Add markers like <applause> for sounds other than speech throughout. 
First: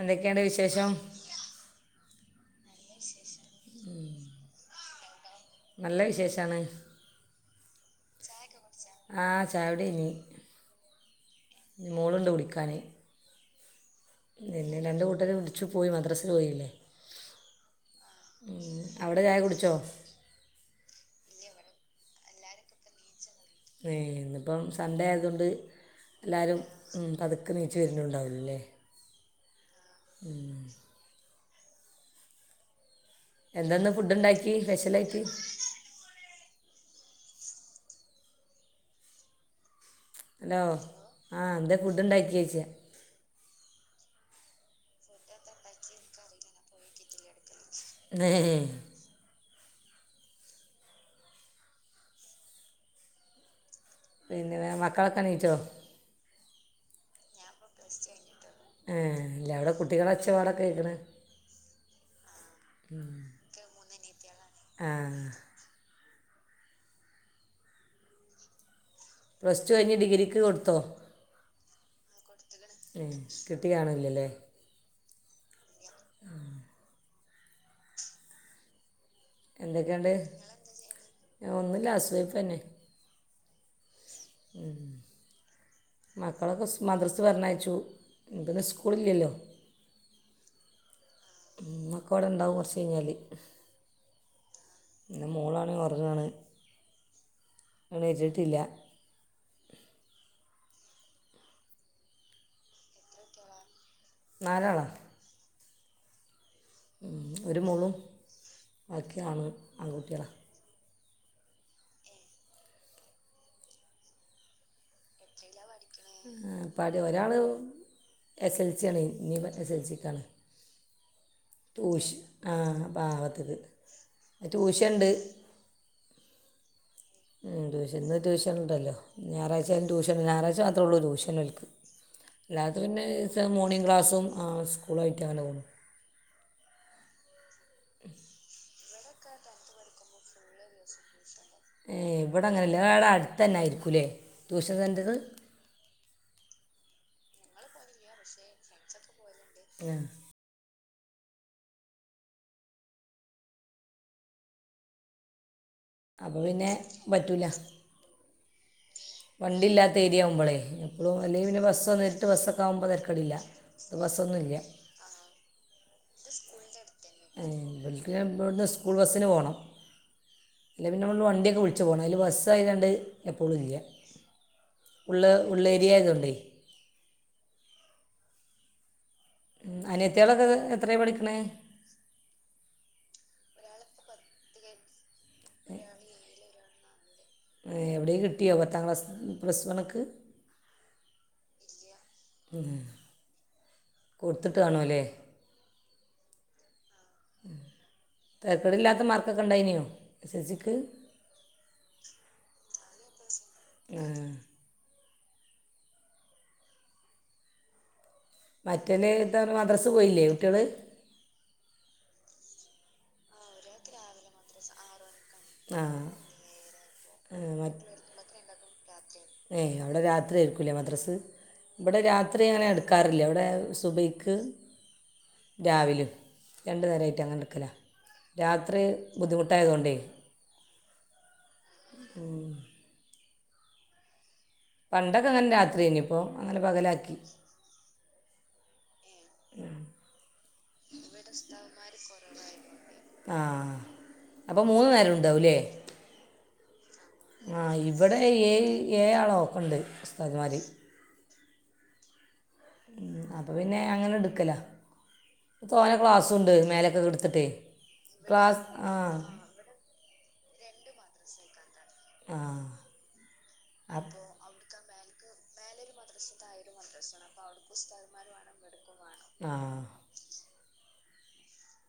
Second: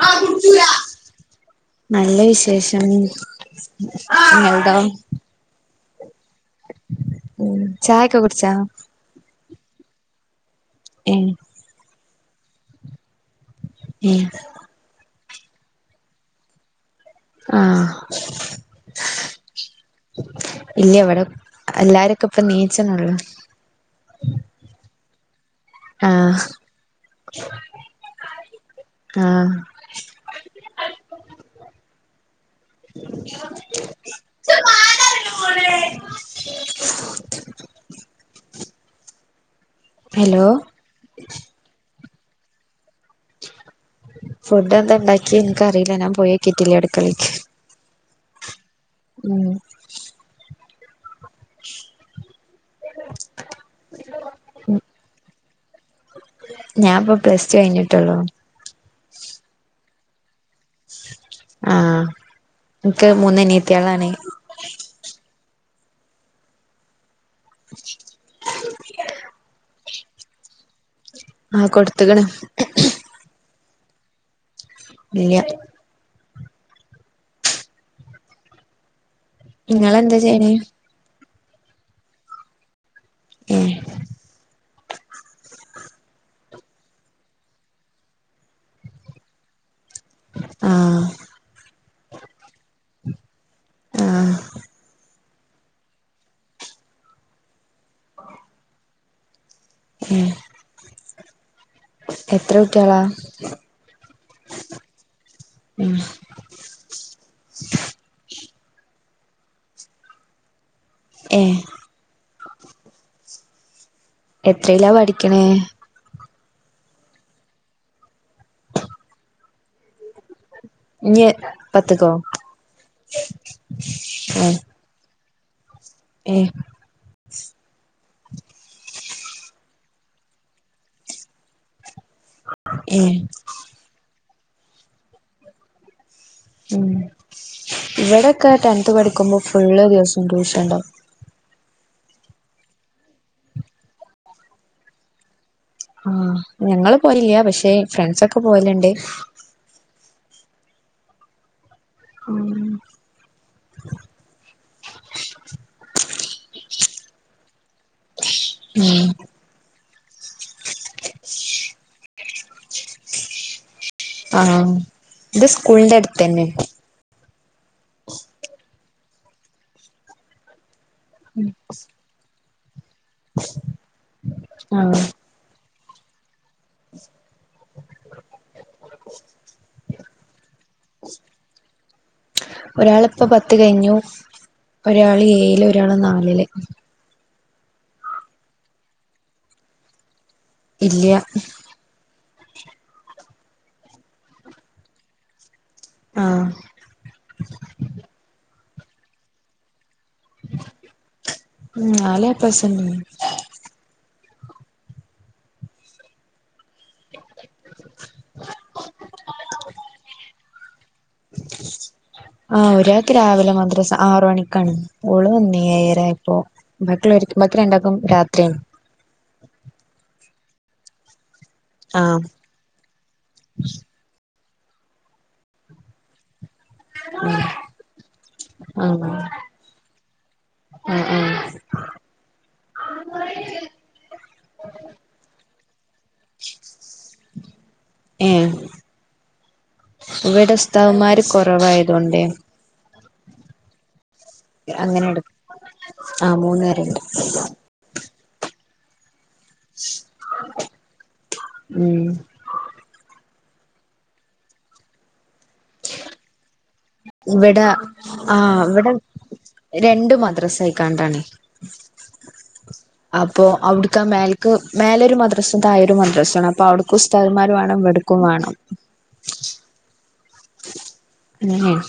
എന്തെക്കേണ് വിശേഷം നല്ല വിശേഷം എവിടാ നല്ല വിശേഷാണ് ചായൊക്കെ കുടിച്ചാ ആഹ് ചായുടിഴിഞ്ഞ് ഏഹ് മോളുണ്ട് വിളിക്കാനേ ഊം പിന്നെ രണ്ട് കൂട്ടരും ഒന്നിച്ച് പോയി മദ്രാസേ പോയില്ലേ ആഹ് ഉം. അവിടെ ചായ കുടിച്ചോ ഇല്ലിവിടെ എല്ലാരൊക്കെ ഇപ്പ നീച്ചണൊള്ളൂ ഈ ഇന്നിപ്പം സൺഡേ ആയതുകൊണ്ട് ആഹ് എല്ലാരും ഉം പതുക്കെ നീച്ചു വരണൊള്ളാരുന്നുല്ലേ ആഹ് ഉം എന്തന്ന ഫുഡ് ഉണ്ടാക്കി സ്പെഷ്യലായട്ട് ഹലോ ആഹ് എന്താ ഫുഡ് ഉണ്ടാക്കിഴിച്ച് ഫുഡ് എന്താ ഉണ്ടാക്കിയേ എനിക്കറിയില്ല ഞാൻ പോയേ കേറ്റില്ല അടുക്കളേക്ക് തേയ് ഉം പിന്നെന്താ മക്കളൊക്കെ എണീച്ചോ ഞാൻപ്പോ പ്ലസ് ടു കഴിഞ്ഞിട്ടുള്ളൂ ഏഹ് ഇല്ല അവിടെ കുട്ടികളെ ഒച്ച പോലെ കേക്കണ് ആഹ് എനിക്ക് ഊം മൂന്ന് അനിയത്തികളാണ് ആഹ് പ്ലസ് ടു കഴിഞ്ഞ് ഡിഗ്രിക്ക് കൊടുത്തോ ആഹ് കൊടുത്തക്കണ് ഉം കിട്ടി കാണൂലല്ലേ ഇല്ലാ എന്തെക്കെണ്ട് നിങ്ങളെന്താ ചെയ്യണേ ആഹ് ഒന്നുല്ല ഹൗസ് വൈഫ്ന്നെ ഉം ഉം മക്കളൊക്കെ മദ്രസെ പറഞ്ഞയച്ചു എന്തന്ന് സ്കൂളില്ലല്ലോ ആഹ് <unintelligible> ഉണ്ടാവും കുറച്ച് കഴിഞ്ഞാല് ആഹ് പിന്നെ മോളാണ് ഒറങ്ങാണ് എണീറ്റിട്ടില്ല ഉം എത്ര കുട്ട്യാളാ നാലാള ഉം ഒരു മോളും ബാക്കി ആണും ആൺകുട്ടികള. ഏഹ് എത്രില്ലാ പഠിക്ക്ണ് പാട ഒരാള് എസ് എൽ സി യണ് ഇനി എസ് എൽ സിക്കാണ് <unintelligible> ട്യൂഷ് ആഹ് ഭാഗത്ത് ക് ട്യൂഷൻണ്ട് ഏഹ് ട്യൂഷൻന്ന് ട്യൂഷൻ ഉണ്ടല്ലോ ഞായറാഴ്ച്ചാലും ട്യൂഷൻ ഞായറാഴ്ച മാത്രേ ഉള്ളൂ ട്യൂഷനൽക്ക് അല്ലാത്ത ഏ പിന്നെ മോർണിംഗ് ക്ലാസ്സും സ്കൂളായിട്ടും അങ്ങനെ പോകുന്നു ഇവിടെക്കെ ടെൻത് പഠിക്കുമ്പോ ഫുള്ള് ദിവസം ട്യൂഷൻണ്ടാവും ഏഹ് ഇവിടെ അങ്ങനെല്ല ഇങ്ങളവിടെ അടുത്ത്തന്നൊയിരിക്കുംല്ലേ ട്യൂഷൻ സെന്ററ് ആഹ് ഞങ്ങള് പോയില്ല പക്ഷെ ഫ്രണ്ട്സൊക്കെ പോവലുണ്ട്. ആഹ് <inaudible> അപ്പൊ പിന്നെ പറ്റൂല ഉം വണ്ടില്ലാത്ത ഏരിയാവുമ്പളേ എപ്പളും അല്ലെ പിന്നെ ബസും നേരിട്ട് ബസ്സ് ഒക്കെ ആവുമ്പോ തരക്കെടില്ല ആഹ് ഇത് സ്കൂളിന്റെ അടുത്ത് തന്നെ <unintelligible> ഇവിടുന്ന് സ്കൂൾ ബസ്സിന് പോണം അല്ല പിന്നെ നമ്മള് ഇവട്ന്ന് വണ്ടിയൊക്കെ വിളിച്ച് പോണം അതിൽ ബസ്സായതാണ്ട് എപ്പളും ഇല്ല ആഹ് ഉള്ള് ഉള്ളേരിയായതോണ്ടേയ് ഉം അനിയത്തിയാളൊക്കെ എത്രയാ പഠിക്കണ് ഒരാളിപ്പം പത്ത് കഴിഞ്ഞു, ഒരാള് ഏയില്, ഒരാള് നാലില്. എവിടെയും കിട്ടിയോ പത്താം ക്ലാസ് പ്ലസ് വണ്ക്ക്. ഇല്യ ഉം കൊടുത്തിട്ട് കാണുല്ലേ ആഹ് തെരക്കെടില്ലാത്ത മാർക്കൊക്കെ ഉണ്ടായിനോ എസ് എസ് സിക്ക് ഉം നാല് എ പ്ലസ് ഉണ്ട് ആഹ് <inaudible> മറ്റന് ത മദ്രാസ് പോയില്ലേ കുട്ടികള്. ആഹ് ഒരാക്ക് രാവിലെ മദ്രസ ആറ് മണിക്ക് ക്കാണ് ഓള് വന്നീനി ആ ഏഴര ആയപ്പോ ബാക്കി ഒള്ളോര്ക്കും ഇബൽക്ക് രണ്ടാക്കും രാത്രിയാണ് ഏയ് അവിടെ രാത്രി ആയിരിക്കൂല്ലേ മദ്രസ് ഇവിടെ ആഹ് രാത്രി അങ്ങനെ എടു ക്കാറില്ല ഇവിടെ സുബയ്ക്ക് രാവിലിം രണ്ട് നേരയിട്ട് അങ്ങനെ എടുക്കല രാത്രി ആഹ് ബുദ്ധിമുട്ടായതോണ്ടേയ് ആഹ് ആഹ് പണ്ടൊക്കെ അങ്ങനെ രാത്രിയ്നി ഇപ്പോ അങ്ങനെ പകലാക്കി ഏഹ് ഇവിടെ ഉസ്താദ്മാര് ഇവിടെ ഉസ്താദുമാർ കൊറവായതോണ്ടേ കുറവായതുകൊണ്ട് ആഹ് അപ്പൊ മൂന്നു അങ്ങനെ നേരം എടു ഉണ്ടാവൂല്ലേ ആഹ് മൂന്ന് നേരണ്ട് ആ ഇവിടെ ഏഴ് ഏഴാളൊക്കെണ്ട് ഉസ്താദ്മാര് ഉം ഉം അപ്പ പിന്നെ അങ്ങനെ എട്ക്കലാ തോനെ ക്ലാസ്സുണ്ട് മേല ഇവ്ടെ ആഹ് ഇവ്ടെ രണ്ട് മദ്രസ ആയ്ക്കാണ്ടാണെ. ആ അപ്പൊ അവ്ടുക്കാ അപ് മെൽ ക്ക് മേലൊരു മദ്രാസും തായൊരു മദ്രാസും ആണ് അപ്പൊ അവ്ട്ക്ക് ഉസ്താദ്മാര് വാണം ഇവ്ട്ക്കും വാണം. ആഹ് ഉം <unintelligible>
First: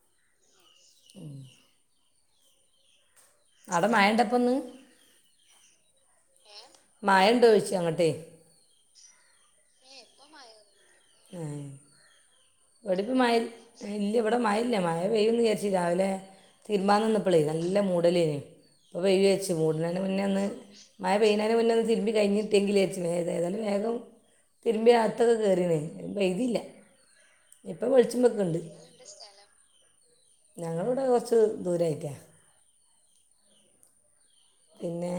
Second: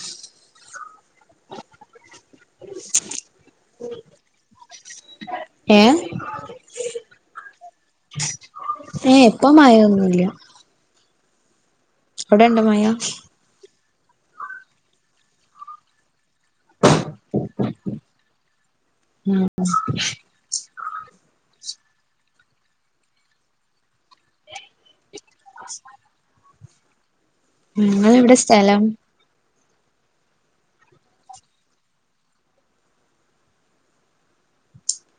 ഉം <inaudible> അടെ മയണ്ടപ്പന്ന് ഏഹ് മയണ്ടോയ്ച്ചാ അങ്ങട്ടെ ഏഹ് പ്പ മയൊന്നുല്ല. ഏഹ് അവ്ടെണ്ടോ മ ഇവ്ട്പ്പ മയ് ഇല്ല ഇവ്ടെ മയ ഇല്ല മയ പെയ്യുന്ന് വിചാര്ച്ച് രാവിലെ തിരുമ്പാൻ നിന്ന പ്പളെ നല്ല മൂടലെനി പ്പ വെയില് ഉം വെച്ചു മൂട്ന്നയ്ന് മുന്നെ ഒന്ന് മഴ പെയ്യ്ണെന് മുന്നെന്ന് തിര്മ്പികഴ്ഞ്കിട്ടിയെങ്കിലേച്ചണ്ണ് ഏതായാലും വേഗം തിര്മ്പിയകത്തൊക്കെ കേറിന്ന് പെയ്തില്ല. ഇപ്പം നിങ്ങള് വെളിച്ചം എവ്ടാ വെക്കുന്നുണ്ട് സ്ഥലം? ഞങ്ങള്വ്ടെ കൊറച്ച് ദൂരായിട്ടാ. പിന്നെ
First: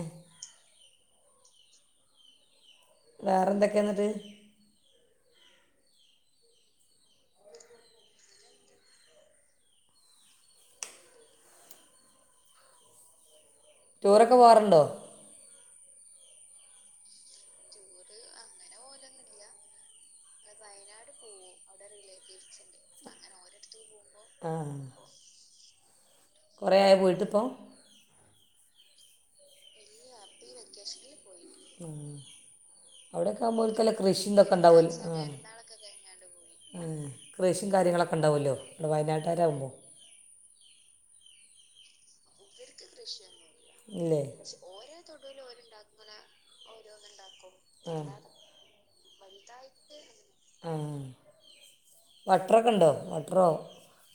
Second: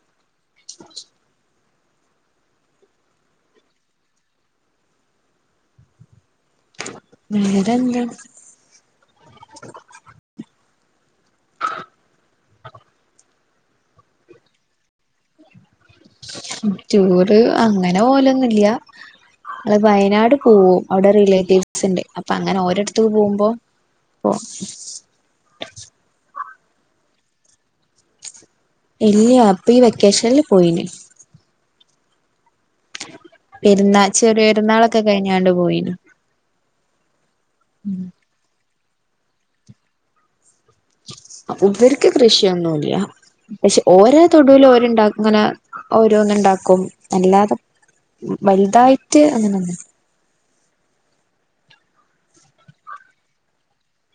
<inaudible> വേറെന്തൊക്കെ എന്നിട്ട്? വേറെന്താ <inaudible> ടൂറൊക്കെ പോവാറ്ണ്ടോ? റ്റൂറ് അങ്ങനെ പോലൊന്നുല്ല്യ ങ്ങള് വയനാട് പോവും അവ്ടെ റിലേറ്റീവ്സ്ണ്ട് അപ്പ അങ്ങനെ ഓരട് ത്തു പോമ്പോ പോ കൊറേയായോ പോയ്ട്ട്പ്പോ? ഇല്ല്യാ പ്പ ഈ വെക്കേഷൻല് ഉം അവ്ടെക്കെ ആവ്മ്പോല്ക്ക് പെരുന്നാ ചെറിയ കൃഷിന്തൊക്കെ ണ്ടാവല്ലോ? പെരുന്നാളൊക്കെ കഴിഞ്ഞാണ്ട് പോയിന് കൃഷി കാര്യങ്ങളൊക്കെ ഉണ്ടാവ്ല്ലോ ഇവ്ടെ വയനാട്ടരകുമ്പോ. ഇബര്ക്ക് കൃഷിയൊന്നുംല്ല പഷേ ഓരോ ഇല്ലേ തൊടുവില് ഓല്ണ്ടാക്ക ങ്ങനെ ഓരോന്ന്ണ്ടാക്കും അല്ലാതെ ആ വല്തായിട്ട് അങ്ങനെന്നും ആ വട്ട്റൊക്കെണ്ടോ വട്ട്റോ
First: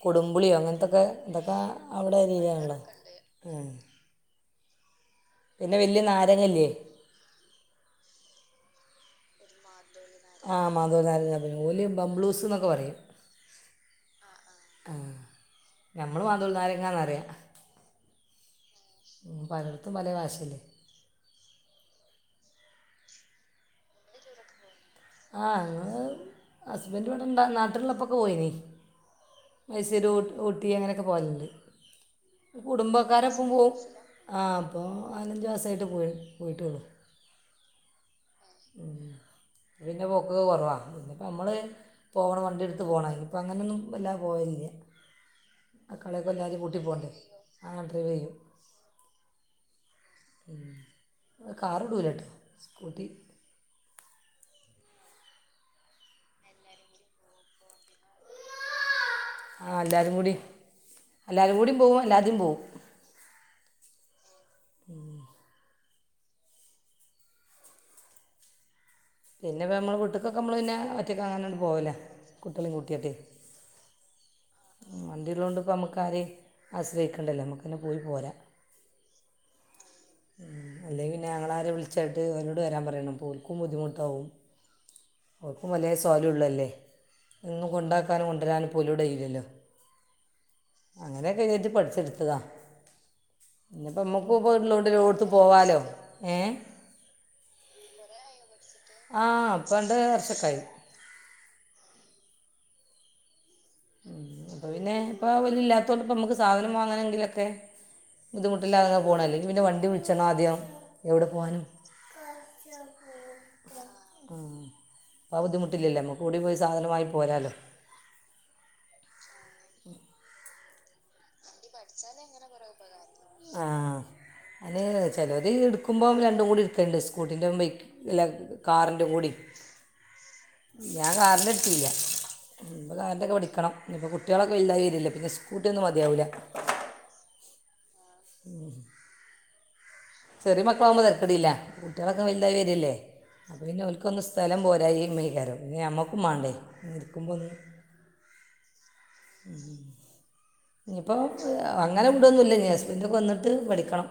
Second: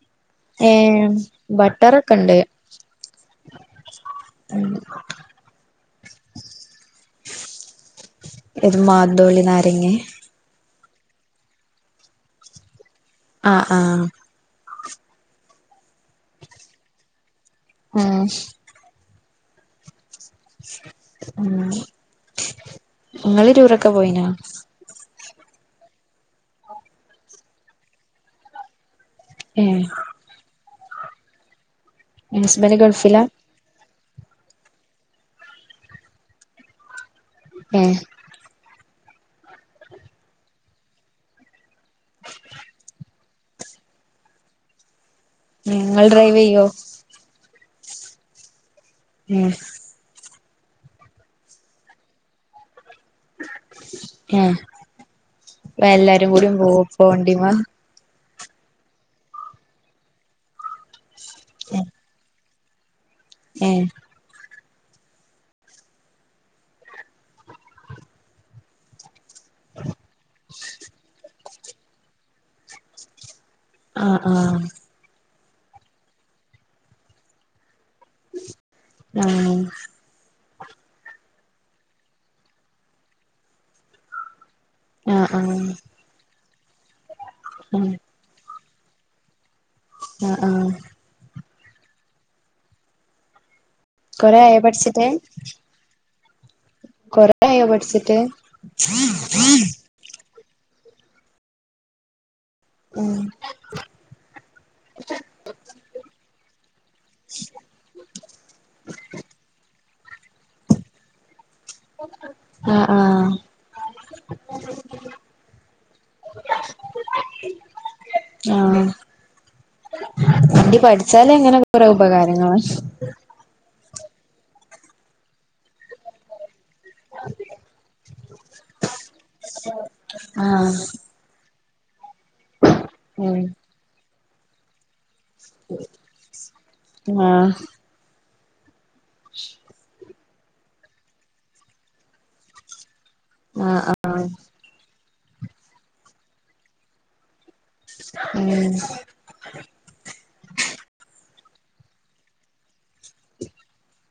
കുടും മ്പുളിയോ ഏ അങ്ങനത്തൊക്കെ ഇദൊക്കെ ബട്ടറൊക്കെ അവ്ടെ ഇല്ലതാണല്ലോ. ഉം പിന്നെ വല്യ നാരങ്ങല്ലേ? എത് മാന്തോളിനാരങ്ങേ? ആ മാന്തോളി നാരങ്ങ അതന്നെ ഓല് ബംബ്ളൂസ് ന്നൊക്കെ പറയും. ആഹ് ആഹ് ആ ഞമ്മള് മാന്തോളി നാരങ്ങാന്നറയാ ഉം ഉം പലടത്തും പല ഭാഷല്ലേ? ഉം ഇങ്ങള് റ്റൂറൊക്കെ പോയിനോ? ആ ഞള് ഹസ്ബന്റ് ഇവ്ടെണ്ടാ നാട്ടില്ള്ളപ്പൊക്കെ പോയ്നി ഏഹ് മൈസൂര് ഊ ഊട്ടി അങ്ങനെ ഒക്കെ പോവല്ണ്ട്. ഹസ്ബന്റ് ഗൾഫിലാ കുടുംബക്കാരൊപ്പം പോവും ആ പ്പൊ നാലഞ്ചു മാസായിട്ട് പോയ് പോയ്ട്ടൊള്ളു. ഏഹ് <inaudible> ഇന്റെ പൊക്കൊക്കെ കൊറവാ പിന്നെപ്പോം നമ്മള് പോകണം വണ്ടിയെടുത്ത് പോകണിൽ ഇപ്പം അങ്ങനെയൊന്നും അല്ലാ പോവേല്ല ങ്ങൾ ഡ്രൈവയ്യോ ആഹ് ഡ്രൈവേയ്യു ഉം കാറ്ടുലട്ടോ സ്കൂട്ടി ഹേ എല്ലാരും കൂടെ പോവും അപ്പാ വാണ്ടിമ്മ ആഹ് എല്ലാവരും കൂടി എല്ലാവരും കൂടിയും പോവും അല്ലാതേ പോവും ഏ <inaudible> പിന്നെ നമ്മള് വീട്ട് ക്കൊക്കെ നമ്മള് പിന്നെ ഒറ്റക്കെ അങ്ങാനട്ട് പോവലാ കുട്ടികളെം കൂട്ടിയാട്ട് ആഹ് ആഹ് വണ്ടിയ ഉള്ളതു കൊണ്ട് ഇപ്പോം നമുക്കാരെയ ആശ്രയിക്കേണ്ടല്ലേ നമുക്കന്നെ പോയി പോരാ ആഹ് ഉം അല്ലെ പിന്നെ അങ്ങളരെ വിളിച്ചാട്ട് അവരോട് വരാൻ പറയണം അപ്പോ ഓല്ക്കും ബുദ്ധിമുട്ടാവും ആഹ് ആഹ് ഓൽകും പലെ സൊയൽ ള്ളല്ലേ എന്നും ഉം കൊണ്ടാക്കാനും കൊണ്ടുവരാനും പോ ഓലൊണ്ട് കൈയില്ലല്ലോ. ആഹ് ആഹ് അങ്ങനെയൊക്കെ കഴിഞ്ഞട്ട് പഠിച്ചെടുത്തതാ ഇന്നപ്പോ നമ്മുക്ക് കൊറേ ആയോ പോകണ്ടാടുത്ത വണ്ടി പഠിച്ചിട്ട് എടുത്ത പോവാലോ ഏഹ് കൊറയയോ പഠിച്ചിട്ട് ആഹ് ഇപ്പോ രണ്ട് വർഷക്കായി ഉം ഉം അപ്പൊ പിന്നെ അവര് ഇല്ലാത്തോണ്ട് ഇപ്പ നമുക്ക് സാധനം വാങ്ങാനെങ്കിലൊക്കെ ബുദ്ധിമുട്ടില്ലാതങ്ങനെ പോകണം അല്ലെങ്കിൽ പിന്നെ വണ്ടി വിളിച്ചണ്ണം ആദ്യം എവിടെ പോവാനും ആഹ് ആഹ് ഉംഅപ്പ ബുദ്ധിമുട്ടില്ലല്ലേ നമ്മുക്ക് ഓടി പോയി സാധനം വാങ്ങി പോരാലോ ആഹ് വണ്ടി പഠിച്ചാല് അങ്ങനെ കുറെ ഉപകാരങ്ങളാ ആഹ് അത് ചിലര് എടുക്കുമ്പോം രണ്ടും കൂടി എ എടുകണ്ട് സ്കൂട്ടീൻ്റെ ബൈക്ക് അല്ല കാറിൻ്റെ കൂടി ആഹ് ഞാൻ കാറിൻ്റെ എടുതില്ല ഇപ്പൾ കാറിൻ്റക്കെ ഉം പഠിക്കണം ഇപ്പോൾ കുട്ടികളൊക്കെ വലുതയി വരില്ല പിന്നെ സ്കു സ്കൂട്ടിയൊന്നും മതിയാവൂല ആഹ് ഉം ചെറിയമക്കളാകുമ്പോ തിരക്കടിയില്ല കുട്ടികളൊക്കെ വലിതായി വരില്ലേ പിന്നെ ഒ ആഹ് ഓൽക്കൊന്ന് ആഹ് സ്ഥലം പോരയിമകാരം നമ്മുക്കും വേണ്ടേ ഇക്കുമ്പോ ഒന്ന് ഉം ഉം ഇനിയിപ്പോൾ അങ്ങനെ വിടുന്നു മില്ല ഹസ്പിൻൊക്കെ വന്നിട്ട് പഠിക്കണം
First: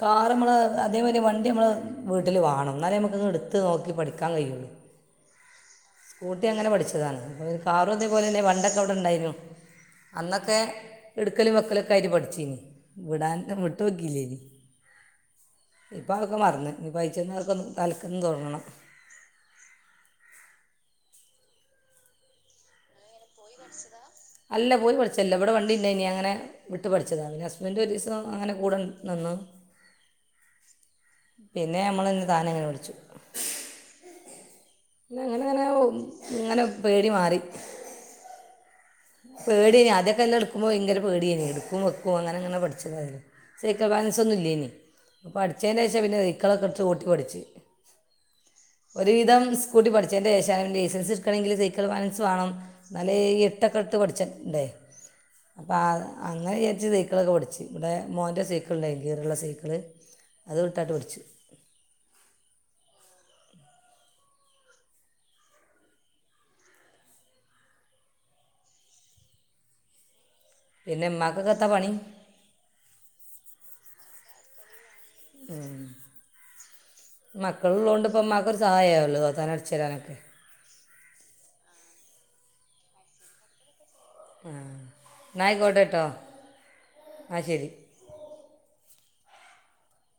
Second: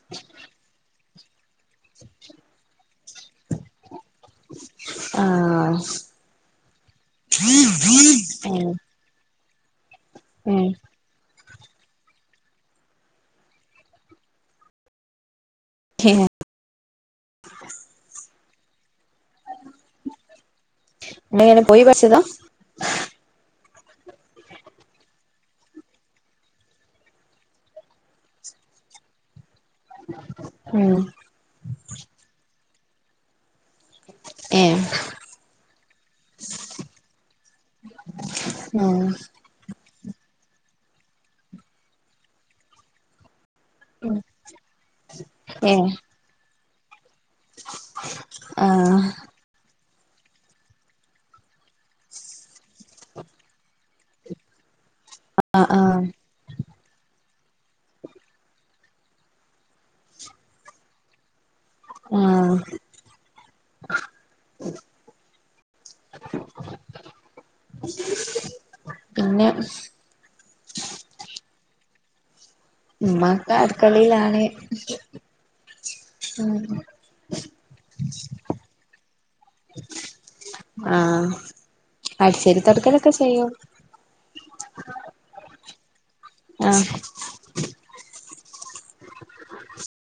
കാർ നമ്മൾ അതേ മതിരി വണ്ടി നമ്മൾ വീട്ടില് വേണം എന്നാലേ നമ്മുക്ക് എടുത്ത് നോക്കി പഠിക്കാൻ കഴിയുള്ളു ആഹ് സ്കൂട്ടി അങ്ങനെ പഠിച്ചതാണ് അപ്പ് കാറും അതോ പോലെ തന്നെ ഉം പണ്ടൊക്കെ ഇവിടെ ഉണ്ടായിരുന്നു അന്നൊക്കെ ഉം എടുക്കലും വെക്കലൊക്കെ ആയിട്ട് പഠിച്ചന് വിടാൻ വിട്ട് നോക്കിയില്ലേനി. ഇപ്പൾ അതക്കെ മറന്ന് ഇനിപ്പോൾ അയച്ചന്നവൊക്കെ തലക്കന്ന് തൊടങ്ങണം എങ്ങനെ പോയി പഠിച്ചതാ അല്ല പോയി പഠിച്ചല്ല ഇവിടെ വണ്ടി ഇ ണ്ടാ യിനി അങ്ങനെ വിട്ട് പഠിച്ചതാണ് പിന്നെ ഹസ്ബൻ് ഒരു ദിവസം അങ്ങനെ കൂടെനിന്നു ഉം പിന്നെ നമ്മള്ന്നെ താനെ അങ്ങനെ പഠിച്ചു. ഏ പിന്നെ അങ്ങനെ അങ്ങനെ ഇങ്ങനെ പേടി മാറി.. ഉം.. പേടിയ്ന് അദ്യക്കെഎല്ലാം എടുക്ക്പോ ഭങ്കര പേടിയ്ന്ന് എടുക്കും വെക്കും അങ്ങനെ അങ്ങനെ പഠിച്ചതായി രുന്നു.. സൈക്കിൾ ബാലൻസ് ഒന്നും ഇല്ല്യയ്ന്ന് ഇപ്പോ പഠിച്ചതിന്റെ ഏഹ് ശേഷം പിന്നെ സൈക്കളൊക്കെട്ത്ത് ഓട്ടി പഠിച്ച്.. ആഹ് ഒരുവിധം സു.. സ്കൂട്ടി പഠിച്ചതിൻ്റെ ശേഷം ലൈസൻസ് എടുക്കണമെങ്കിൽ സൈക്കിൾ ബാലൻസ് വേണം ന്നലെ ഇ.. എടുത്ത് പഠിച്ച്ട്ട്ണ്ടെ അപ ആഹ് ആ.. ആഹ് അങ്ങനെ വിചാരിച്ച് സൈക്കിളെക്കെ പഠിച്ച് ഇവിടെ മോൻ്റെ സൈക്കിള് ഉണ്ടായി ഗീർള്ള സൈക്കിള്.. അത് ഇടത്താണ്ട് പഠിച്ചു.. ആഹ.. പിന്നെ.. പിന്നെ മ്മാക് ഒക്കെ എത്ത പണി.. ഇമ്മക്ക് അടുക്കളിയിലാണ് ഉം.. മക്കള് ഉള്ളുതൊണ്ട് ഇപ്പംമ്മാക്കൊരു സഹായമാവല്ലോ തൊത്താനും അടച്ച് ഒരാനൊക്കെ.. ആഹ അടി ചോരി തൊടക്കലൊക്കെ ചെയ്യും.. ആ ഇന്നായിക്കോട്ടട്ടോ ആഹ് ന്നാ ശരി..